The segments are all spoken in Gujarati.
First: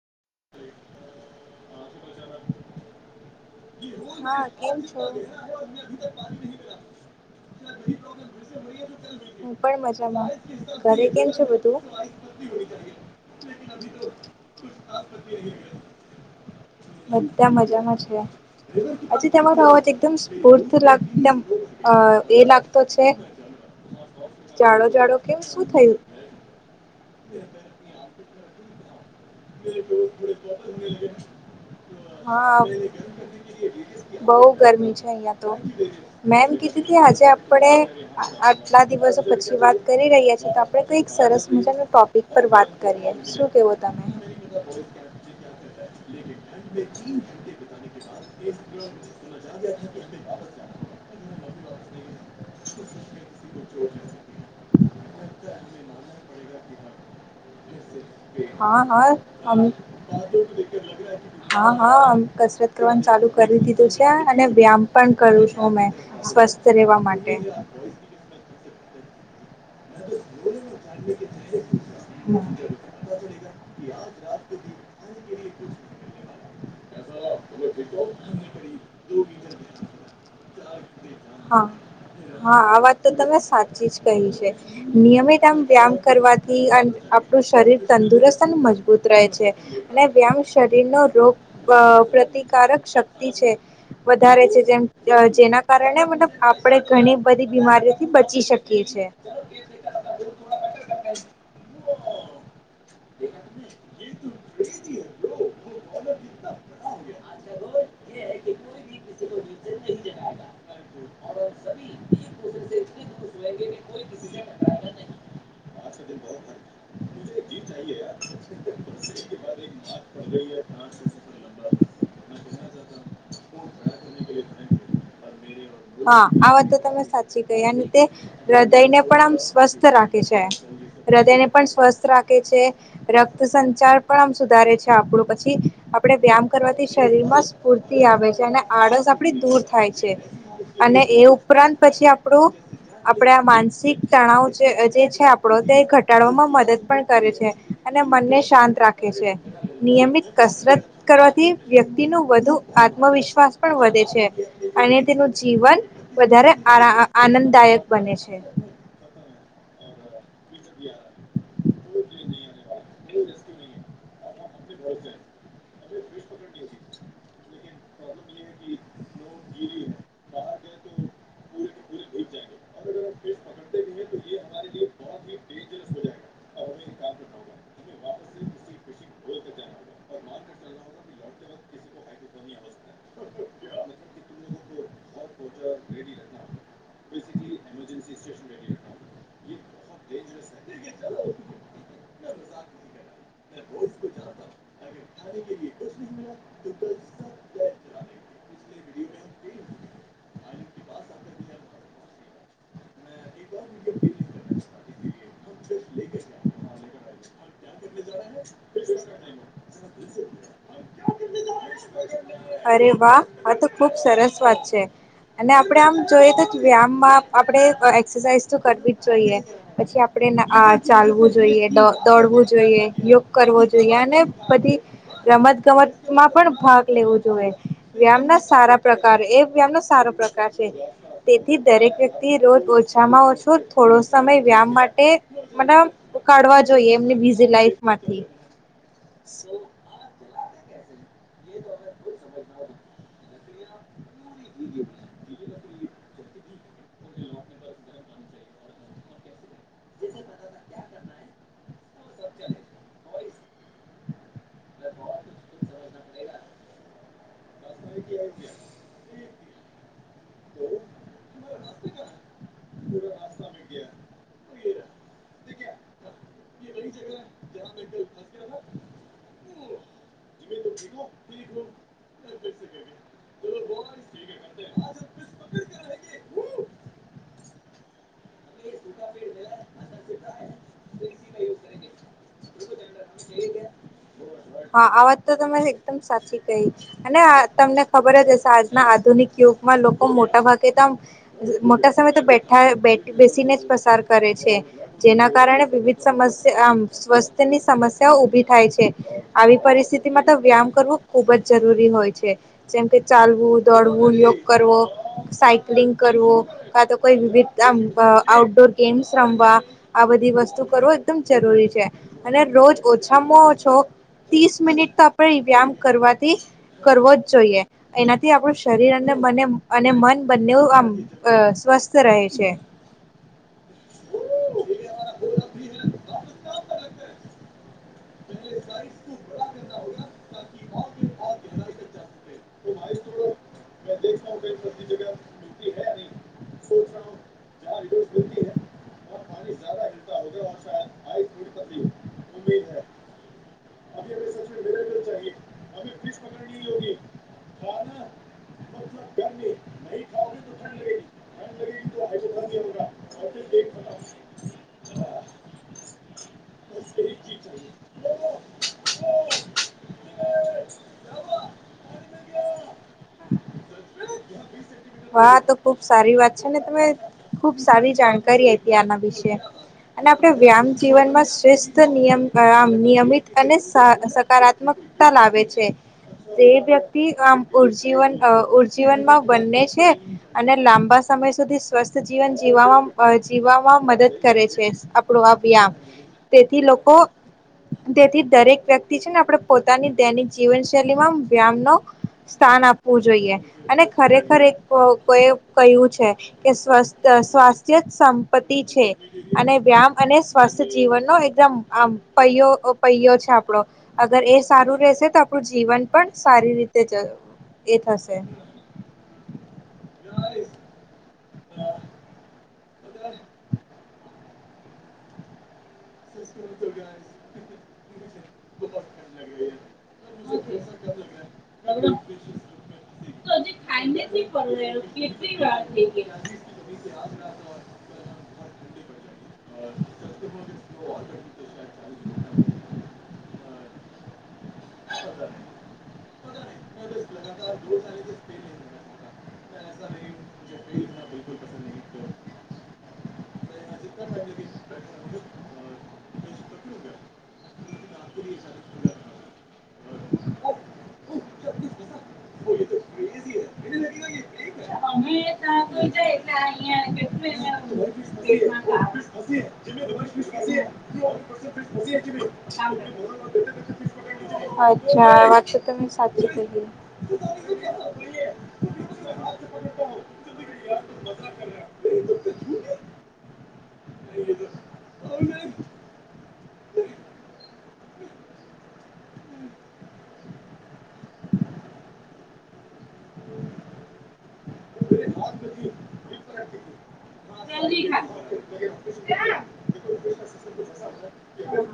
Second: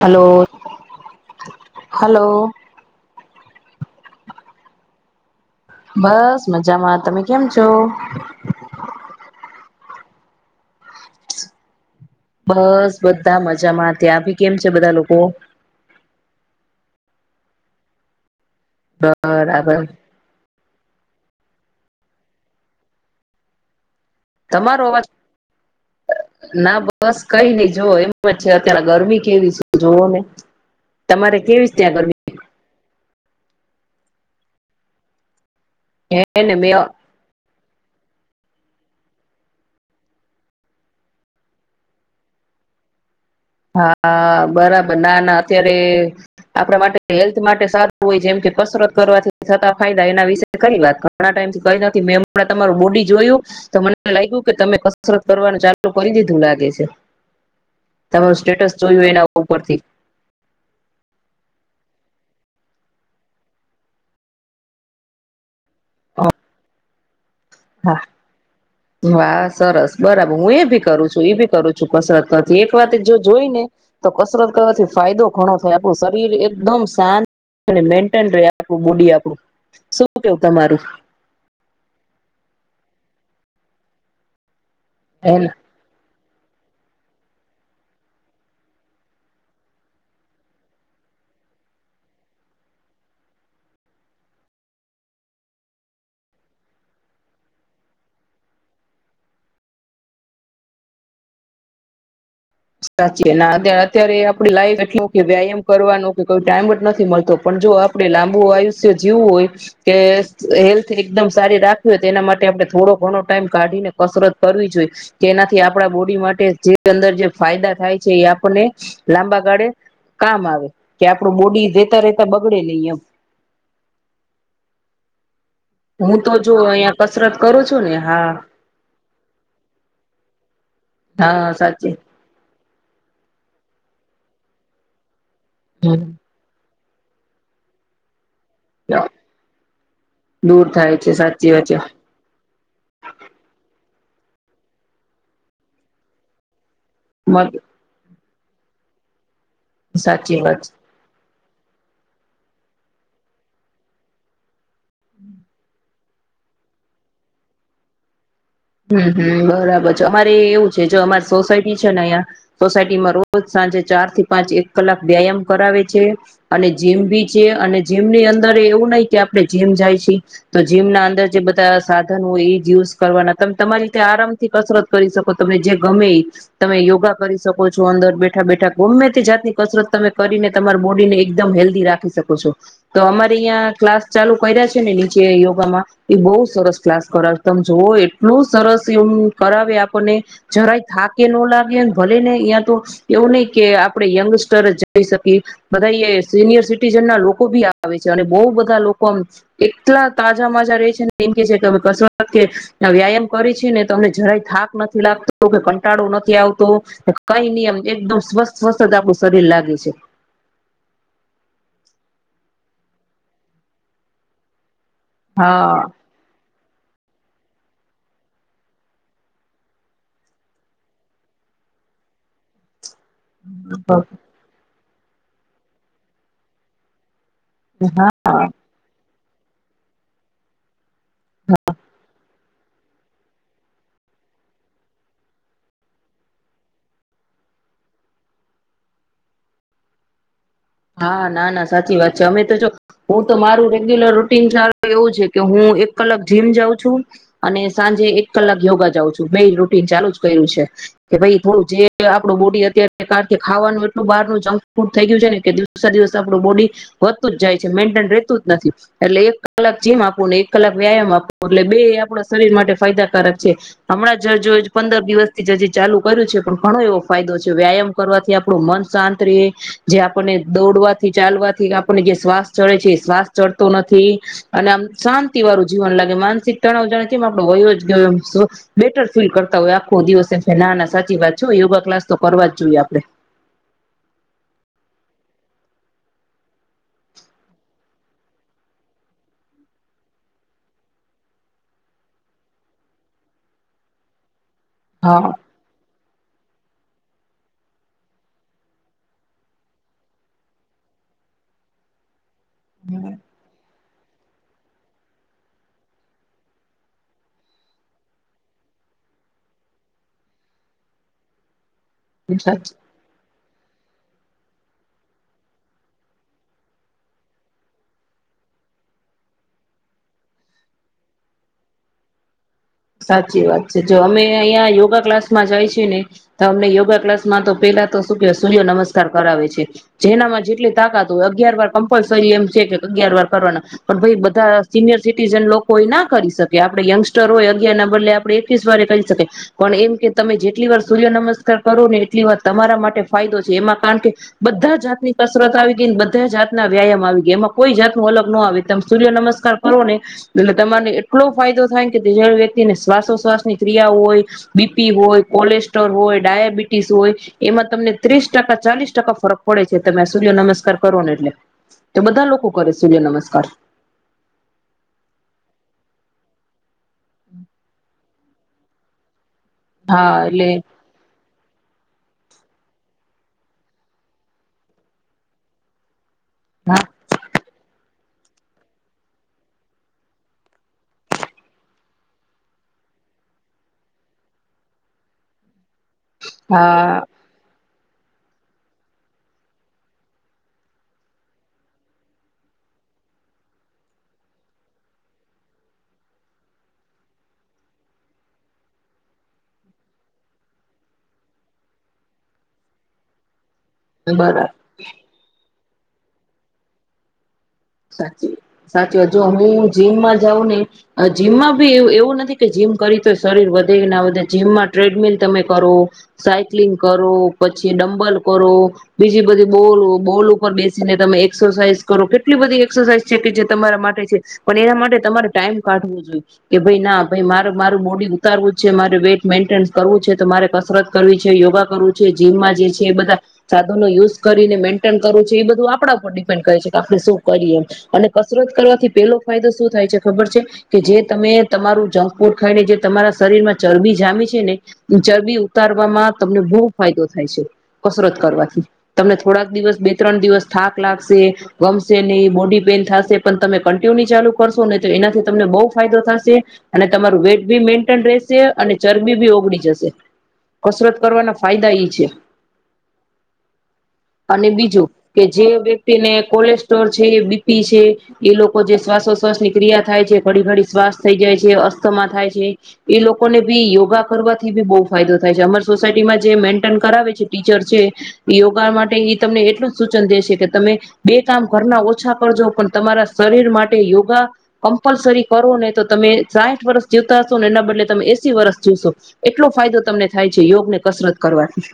Hello hello. હા, કેમ છો? બસ મજામાં, તમે કેમ છો? હું પણ મજામાં, ઘરે કેમ છે બધું? બસ બધા મજામાં, ત્યાં ભી કેમ છે બધા લોકો? બધા મજામાં છે. આજી બરાબર આવાજ એકદમ સ્પુર્ [unintelligible] એ લાગતો છે. તમારો જાડો, અવાજ જાડો કે શું થયું? ના બસ કઈ નઈ જોવ એમ. [unintelligible] છે અત્યારે ગરમી. કેવી સે જોવો ને તમારે કેવી ત્યાં ગરમી? હા બઉ ગરમી છે અહિયાં. તો મે એમ કીતી તી આજે આપણે કેટલા દિવસો પછી વાત કરી રહ્યા છીએ તો આપણે કઈક સરસ મજા ન ટોપિક પર વાત કરીએ. શું કેવો તમે? હા બરાબર ના ના અત્યારે આપણા માટે હેલ્થ માટે સારું હોય જેમ કે કસરત કરવાથી થતા ફાયદા એના વિશે કરી વાત ઘણા ટાઈમથી કરી નથી મેમણાં તમારું બોડી જોયું તો મને લાગ્યું કે તમે કસરત કરવાનું ચાલુ કરી દીધું લાગે છે. [unintelligible] સ્ટેટસ જોયું એના આમ ઉપરથી [inaudible] હા, હા. આમ કસરત કરવાનું ચાલુ કરી દીધું છે અને વ્યામપણ કરું છું. ઓ મે સ્વસ્થ રહેવા માટે હા. સરસ બરાબર હું એ ભી કરું છું એ ભી કરું છું કસરત કરવાથી એક વાત જો જોઈ ને તો કસરત કરવાથી ફાયદો ઘણો થાય આપું શરીર એકદમ શાંત મેન્ટન રેય આપડું બોડી આપણું, શું કેવું તમારું? હા હા વાત તો તમે સાચી જ કહી છે. નિય. હેને કી આપણું શરીર તંદુરસ્ત અને મજબૂત રહે છે. અને વ્યામ શરીરનો રોગ પ્ર પ્રતિકારક શક્તિ છે વધારે છે જેમ જેના કારણે મતલબ આપણે ઘણી બધી બીમારીઓથી બચી શકીએ છીએ. [inaudible] સાચી અત્યારે આપડી લાઈફ એટલું કે વ્યાયામ કરવાનો કે કોઈ ટાઈમ જ નથી મળતો, પણ જો આપડણે લાંબુ આયુષ્ય જીવું હોય કે હેલ્થ એકદમ સારી રાખવી હોય તો તેના માટે આપડણે થોડો ઘણો ટાઈમ કાઢીને કસરત કરવી જોઈએ કે એનાથી આપણા બોડી માટે જે અંદર જે ફાયદા થાય છે એ આપણને લાંબા ગાળે કામ આવે કે આપણું બોડી રહેેતા રેતા બગડે નહી એમ. હું તો જો અહિયાં કસરત કરું છું, ને હા હૃદયને પણ આમ સ્વસ્થ રાખે છે. હૃદયને હા પણ સાચી સ્વસ્થ રાખે છે. રક્ત સંચાર પણ આમ સુધારે છે આપણું. પછી આપડે વ્યાયામ કરવાથી શરીર માં સ્ફૂર્તિ આવે છે. જેને આળસ આપડી દૂર થાય છે, દૂર થાય અને છે એ સાચી વાત ઉપરાંત પછી આપણું આપણે આ માનસિક તણાવ જે જે છે આપણો તે ઘટાડવામાં મદદ પણ કરે છે, અને મનને શ શાંત રાખે છે. નિયમિત સાચી વાત છે કસરત કરવા. થી વ્યક્તિ નું વધુ આત્મવિશ્વાસ પણ વધે છે. અને તેનું જીવન વધારે આરા આનંદદાયક બને છે. હમ હમ બરાબર છે. અમારે એવું છે જો અમારી સોસાયટી છે ને અહીંયા સોસાયટી માં રોજ સાંજે ચાર થી પાંચ એક કલાક વ્યાયામ કરે આવે છે. અને જીમ ભી છે, અને જીમ ની અંદરેય એવું નહીં કે આપણે જીમ જાય છે, તો જીમ ના અંદર જે બધા સાધન હોય એ જ યુઝ કરવાના તમારી રીતે આરામ થી કસરત કરી શકો તમને જે ગમે ઇ, તમે યોગા કરી શકો છો, અંદર બેઠા બેઠા ગમે તે જાતની કસરત તમે કરીને તમારા બોડી ને એકદમ હેલ્ધી રાખી શકો છો, તો અમારે અહીંયા ક્લાસ ચાલુ કર્યા છે ને કે યોગામાં, એ બઉ સરસ ક્લાસ કરાવ તમે જોવો એ લુ સરસ એવુ કરાવે આપણને, જરાય થાકે ન લાગે ભલે ને અં તો એવું નહી કે આપડે યંગસ્ટર જઈ શકીએ, બધાઈ એ સિનિયર સિટીઝન ના લોકો ભી આવે છે અને બોઉ બધા લોકો આમ એટલા તાજા માજા રે છે ને એમ કે છે કે કસરત કે ના વ્યાયામ. કરી છે ને તમને જરાય થાક નથી. લ [unintelligible] કંટાળો નથી આવતો? કઈ નિયમ એકદમ સ્વસ્થ સ્વસ્ત આપણું શરીર લાગે છે. અરે વાહ! આ તો ખુબ સરસ વાત છે. અને આપડે હા આમ જોઈએ તો વ્યાયામમાં આપણે એક્સરસાઇઝ તો કરવી જ જોઈએ. પછી આપણે ચાલવું જોઈએ. દ દોડવું જોઈએ. યોગ કરવો જોઈએ હા અને બધી રમત ગમત માં પણ ભાગ લેવો. હોય, વ્યામ ના સારા પ્રકાર એ વ્યામ નો સારો પ્રકાર છે. તેથી દરેક વ્યક્તિ રોજ ઓછામાં ઓછો થોડો સમય વ્યામ માટે મતલબ કાડવો જોઈએ એમની બીઝ લાઈફમાંથી. હા ના ના સાચી વાત છે અમે તો જો હું તો મારુ રેગ્યુલર ટીન જાણે એવું છે કે હું એ એક કલાક જીમ જાવું અને સાંજે એક કલાક યોગા જાઉ છું બે ઈ ચાલુ જ કર્યું છે. કે ભાઈ થોડું જે આપડું બોડી અત્યારે કારણ કે ખાવાનું એટલું બહાર નું જંકફૂડ થઈ ગયું છે ને કે દિવસે દિવસે આપણું બોડી, બો વધતું જ જાય છે, મેન્ટેન રહેતું જ નથી. એટલે એક અલગ જીમ આપ [unintelligible] એક કલાક વ્યાયામ આપવો એટલે બેય આપણા શરીર માટે ફાયદાકારક છે. હમણાં જ જો પંદર દિવસ [unintelligible] હજી ચાલુ કર્યું છે પણ ઘણો એવો ફાયદો છે વ્યાયામ કરવાથી આપણું મન શાંત રેય જે આપણને દોડવાથી, ચાલવાથી આપણેને જે શ્વાસ ચડે છે એ શ્વાસ ચડતો નથી, અને આમ શાંતિ વાળું જીવન લાગે માનસિકતા નો [unintelligible] [unintelligible] બેટર ફીલ કરતા હોય આખો દિવસ એમ થાય કે ના, ના સાચી વાત છે હો યોગા ક્લાસ તો કરવા જ જોઈએ આપડે. હા આ વાત તો તમે એકદમ સાચી કહી, અને તમને ખબર જ હશે આજના આધુનિક યુગમાં લોકો મોટા ભાગે તો આમ મોટા સમયે તો બેઠા બેઠ બેસીને જ પસાર કરે છે. જેના હા કારણે વિવિધ સમસ્યા [unintelligible] આમ સ્વસ્થ્યની સમસ્યાઓ ઊભી થાય છે. આવી પરિસ્થિતિમાં તો વ્યાયામ કરવો ખૂબ જ જરૂરી હોય છે. જેમ કે ચાલવું, દોડવું. [unintelligible] કરવો સાયકલિંગ કરવો કા તો કોઈ વિવિધ આમ આઉટડોર ગેમ્સ રમવા આ બધી વસ્તુ કરવો એકદમ જરૂરી છે. અને સાચી રોજ ઓછામાં તો ત્રીસ મિનિટ તો આપણે વ્યામ કરવાથી કરવો જ જોઈએ એનાથી આપણું શરીર અને મને અને મન બંને આમ સ્વસ્થ રહે છે. સાચી વાત છે. જો અમે અહિયાં યોગા ક્લાસ માં જાય છી ને તો અમને યોગા ક્લાસ માં તો પેલા તો શું કેય સૂર્ય નમસ્કાર કરાવે છે. જેનામાં જેટલી તાકાત હોય અગિયાર વાર કમ્પલસરી એમ છે કે અગિયાર વાર કરવાના પણ પછી બધા સિનિયર સિટીઝન લોકો ના કરી શકે. આપડે યંગસ્ટર હોય તેના બદલે આપડે એકવીસ વારે કરી શકીએ. પણ એમ કે તમે જેટલી વાર સૂર્ય નમસ્કાર કરો ને એટલી વાર તમારા માટે ફાયદો છે એમાં કારણ કે બધા જાતની કસરત આવી ગઈને બધા જાતના વ્યાયામ આવી ગયા એમાં કોઈ જાતનો અલગ ન આવે ત સૂર્ય નમસ્કાર કરો ને એટલે તમાને એટલો ફાયદો થાય [unintelligible] શ્વાસો્વાસની ક્રિયા હોય બી પી હોય કોલેસ્ટ્રોલ હોય ડાયાબિટીસ હોય એમાં તમને ત્રીસ ટકા, ચાલીસ ટકા ફરક પડે છે. તમે સૂર્ય નમસ્કાર કરો ને એટલે તો બધા લોકો કરે. સૂર્ય નમસ્કાર છેન તમે ખુબ સારી જાણકારી આયપી આના વિશે. અને હા આપણે એટલે વ્યામ જીવનમાં શ્રેષ્ઠ નિયમ. વ્યાયામ નિયમિત અને સા સકારાત્મકતા લાવે છે. તે હા વ્યક્તિ આમ ઉર્જીવન અ ઉર્જીવનમાં બને છે અને લાંબા સમય સુધી સ્વસ્થ જીવન જીવામાં જીવવામાં મદદ કરે છે આપણો આ વ્યામ તેથી લોકો હા તેથી દરેક વ્યક્તિ છે ને આપણે પોતાની દૈનિક જીવન શૈલીમાં વ્યામ નો સ્થાન આપવું જોઈએ અને ખરેખર એક કોયે કહ્યું છે કે સ્વસ્થ સ્વાસ્થ્ય સંપત્તિ છે અને વ્યામ અને સ્વસ્થ્ય જીવનનો એકદમ આમ પૈયો [unintelligible] પૈયો છે આપડો અગર એ બરાબર સારું રહશે તો આપણું જી જીવન પણ સારી રીતે જય સાચી સાચી હજુ હું જીમમાં જાઉં ને જીમમાં વ એવું નથી કે જીમ કરી તો શરીર વધે ના વધે જીમમાં ટ્રેડમિલ તમે કરો--. સાયક્લિંગ કરો પછી જે ડમંબલ કરો બીજી બધી બોલ બોલ ઉપર બેસીને તમે એક્સરસાઇઝ કરો કેટ એટલી બધી એક્સરસાઇઝ છે કે જે તમારા માટે છે પણ એના માટે તમારે ટાઈમ કાઢવો જોઈએ કે ભાઈ ના મારે મારું બોડી ઉતારવું છે મારે વેઇટ મેન્ટેન કરવું છે તો મારે કસરત કરવી છે યોગા કરવું છે જીમમાં જે છે એ બધા--. સાધનો યુઝ કરીને મેન્ટેન કરું છ છે એ બધું આપણા ઉપ--. પણ કરી શકાય. આપણે શું કરીએ, અને કસરત કરવાથી પેલો ફાયદો શું થાય છે ખબર છે કે જે તમે તમારું જંક ફૂડ ખાઈને જે તમારા શરીર માં ચરબી જામી છે ને, ઈ ચરબી ઉતારવામાં તમને બહુ ફાયદો થાય છે કસરત કરવાથી. તમને થોડાક દિવસ બે ત્રણ દિવસ થાક લાગશે, ગમશ ગમશે નહી બોડી પેન થશે પણ તમે કન્ટિન્યુ ચાલુ કરશો નહી તો અમે એનાથી તમને બહુ ત્યાં તો ફાયદો જાય થશે એટલે અને અહીંયા તમારું કેટલું એને વેટ ભી મેન્ટેન રહેશે અને ચરબી બી ઓગળી જશે. કસરત કરવાના ફાયદા ઈ છે. અને બીજું અચ્છા કે આ વાત જે તો તમે વ્યક્તિને સાચી કહી કોલેસ્ટ--. છે, બીપી છે ઈ લોકો જે શ્વાસોશ્વાસ ની ક્રિયા થાય છે, ઘડી-ઘડી શ્વાસ થઈ જાય છે, અસ્થમાં થાય છે, ઈ લોક લોકોને બી યોગા કરવાથી બી બહ ફાયદો થાય છે અમારી સોસાયટીમાં જે મેન્ટેન કરાવે છે ટીચર છે યોગા માટે એ તમને એટલું જ સૂચન દે છે કે તમે--. કામ ઘર ના ઓછા કરજો પણ--. તમારા શરીર માટે યોગા કમ્પલસરી કરો ને તો તમે સાઠ વર્ષ જીવતા હશો ને એના બદલે તમે એસી વર્ષ જીવશો એટલો ફાયદો તમને થાય છે યોગને કસરત કરવાની.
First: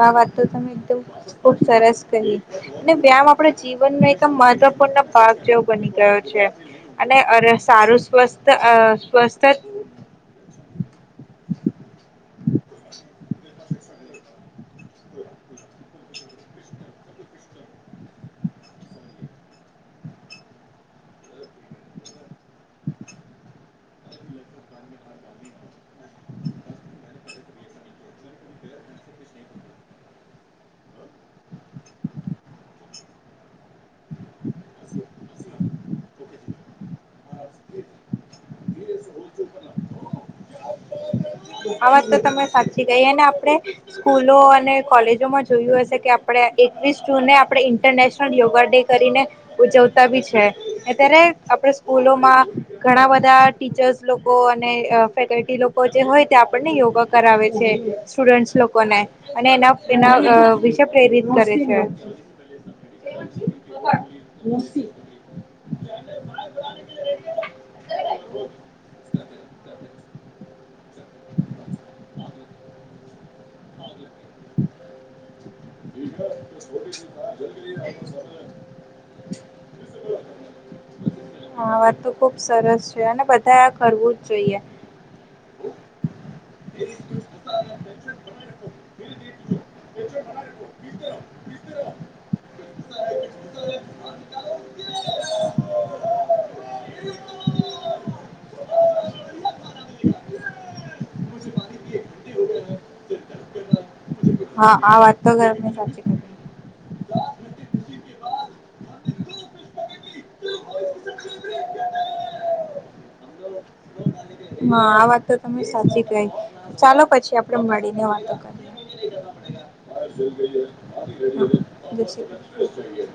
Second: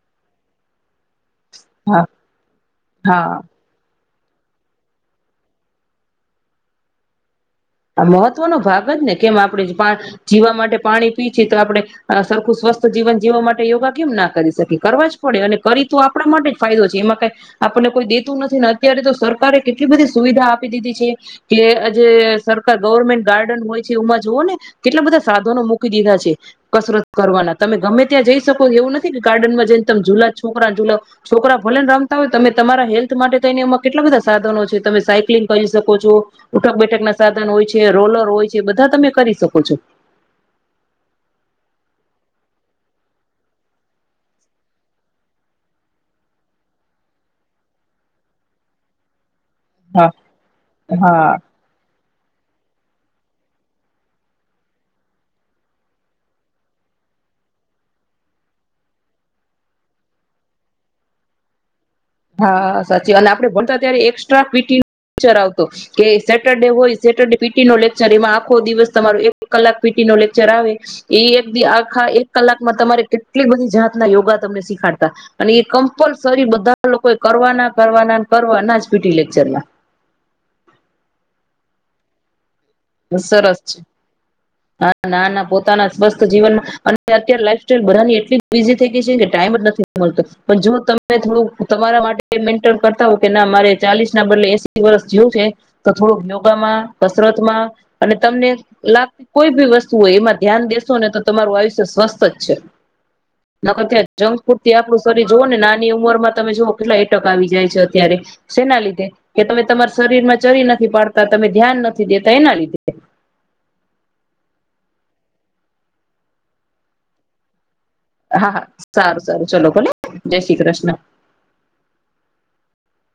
આ વાત તો તમે તો ખુબ સરસ કહી. અને હા વ્યામ આપણા જીવનમાંય એકદમ મહત્વપૂર્ણ ભાગ જેવો બની ગયો છે. અને રસ હા મહત્વનો ભાગ જ ને, કેમ આપણેે પા જીવા માટે પાણી પી છી તો આપણે સરખું સ્વસ્થ જીવન જીવવા માટે યોગા કેમ ના કરી શકી, કરવા જ પડે, અને કરી તો આપણા માટે જ ફાયદો છે, એમાં કાઈ આપણને કોઈ દેતું નથી, ને અત્યારે તો સરકારે કેટલી બધી સુવિધા આપી દીધી છે કે આજે સર કાર ગવર્મેન્ટ ગાર્ડન હોય છે, એમાં જુઓ ને કેટલા બધા સાધનો મૂકી દીધા છે, કસરત કરવાના. તમે ગમે ત્યાં જઈ શકો એવું નથી કે ગાર્ડનમાં જઈને તમે જુલા છોકરાન જુલાવ, છોકરા ભલે ને રમતા હોય તમે તમારા હેલ્થ માટે થઈને એમાં કેટલા બધા સાધનો છે, તમે સાયકલિંગ કરી શકો છો, ઉઠક બેઠક ના સાધ ધન હોય છે, રોલર હોય છે, એ બધા તમે કરી શકો છો. આ વાત તો તમે સાચી કઈ આપણે સ્કૂલો અને કોલેજોમાં જોયું હશે કે આપણે એકવીસ જૂને આપણે ઇન્ટરનેશનલ યોગા ડે કરીને--. ઉજવતા હા બી છે. અત્યારે હા આપણે સ્કૂલો માં ઘણા બધા ટીચર્સ લોકો અને અહ ફેકલ્ટી લોક જે હોય તે આપણને યોગા કરાવે છે સ્ટુડન્ટસ લોકોને અને એના એના વિશે પ્રેરિત કરે છે. હા સાચી અને આપણે ભણતા ત્યારે એક્સ્ટ્રા પી ટી નું લેચર આવતો કે સેટરડે હોય સેટરડે પી ટી નો લેક્ચર એમાં આખો દિવસ તમારો એક એક કલાક પીટી નો લે ચરાવે એ એકી આખા એક કલાકમાં તમારે કેટલી બધી જાત--. યોગા તમને શીખાડતા અને એ કમ્પલસરી બધા લોકોએ કરવાના, કરવાના, ને કરવાના જ પી ટી લેક્ચરના હા વાત તો ખુબ સરસ છે અને સરસ બધા આ કરવું જ જોઈએ. તાના જ બસ જીવન હા અને અત્યારે લાઈફ બધાની એટલી બીઝી થઈ ગઈ છે ને કે ટાઈમ જ નથી મળતો. પણ જો તમે થોડું તમારા માટે મેન્ટેન કરતા હો કે ના મારે ચાલીસ ના બદલે એસી વર્ષ જીવવું છે, તો થોડું યોગામાં, કસરતમાં અને તમને લાગતી કોઈ બી વસ્તુ હોય એમાં ધ્યાન દેશો, ને તો તમારું આયુષ્ય સ્વસ્થ જ છે. નકર તો જંક ફૂડ થી આ આપણું વાત શરીર તો જુઓ ને તમે નાની સાચી ઉંમર માં તમે કરી જુઓ કેટલા એટેક આવી જાય છે અત્યારે. સેના લીધે કે તમે તમાર શરીર માં ચરી નથી પાડતા, તમે ધ્યાન નથી દેતા એના લીધે. હા આ વાત તો તમે સાચી કહિ, ચાલો પછી આપડે મળી. હા હા સારું સારું ચલો ભલે જય શ્રી કૃષ્ણ જય શ્રી કૃષ્ણ.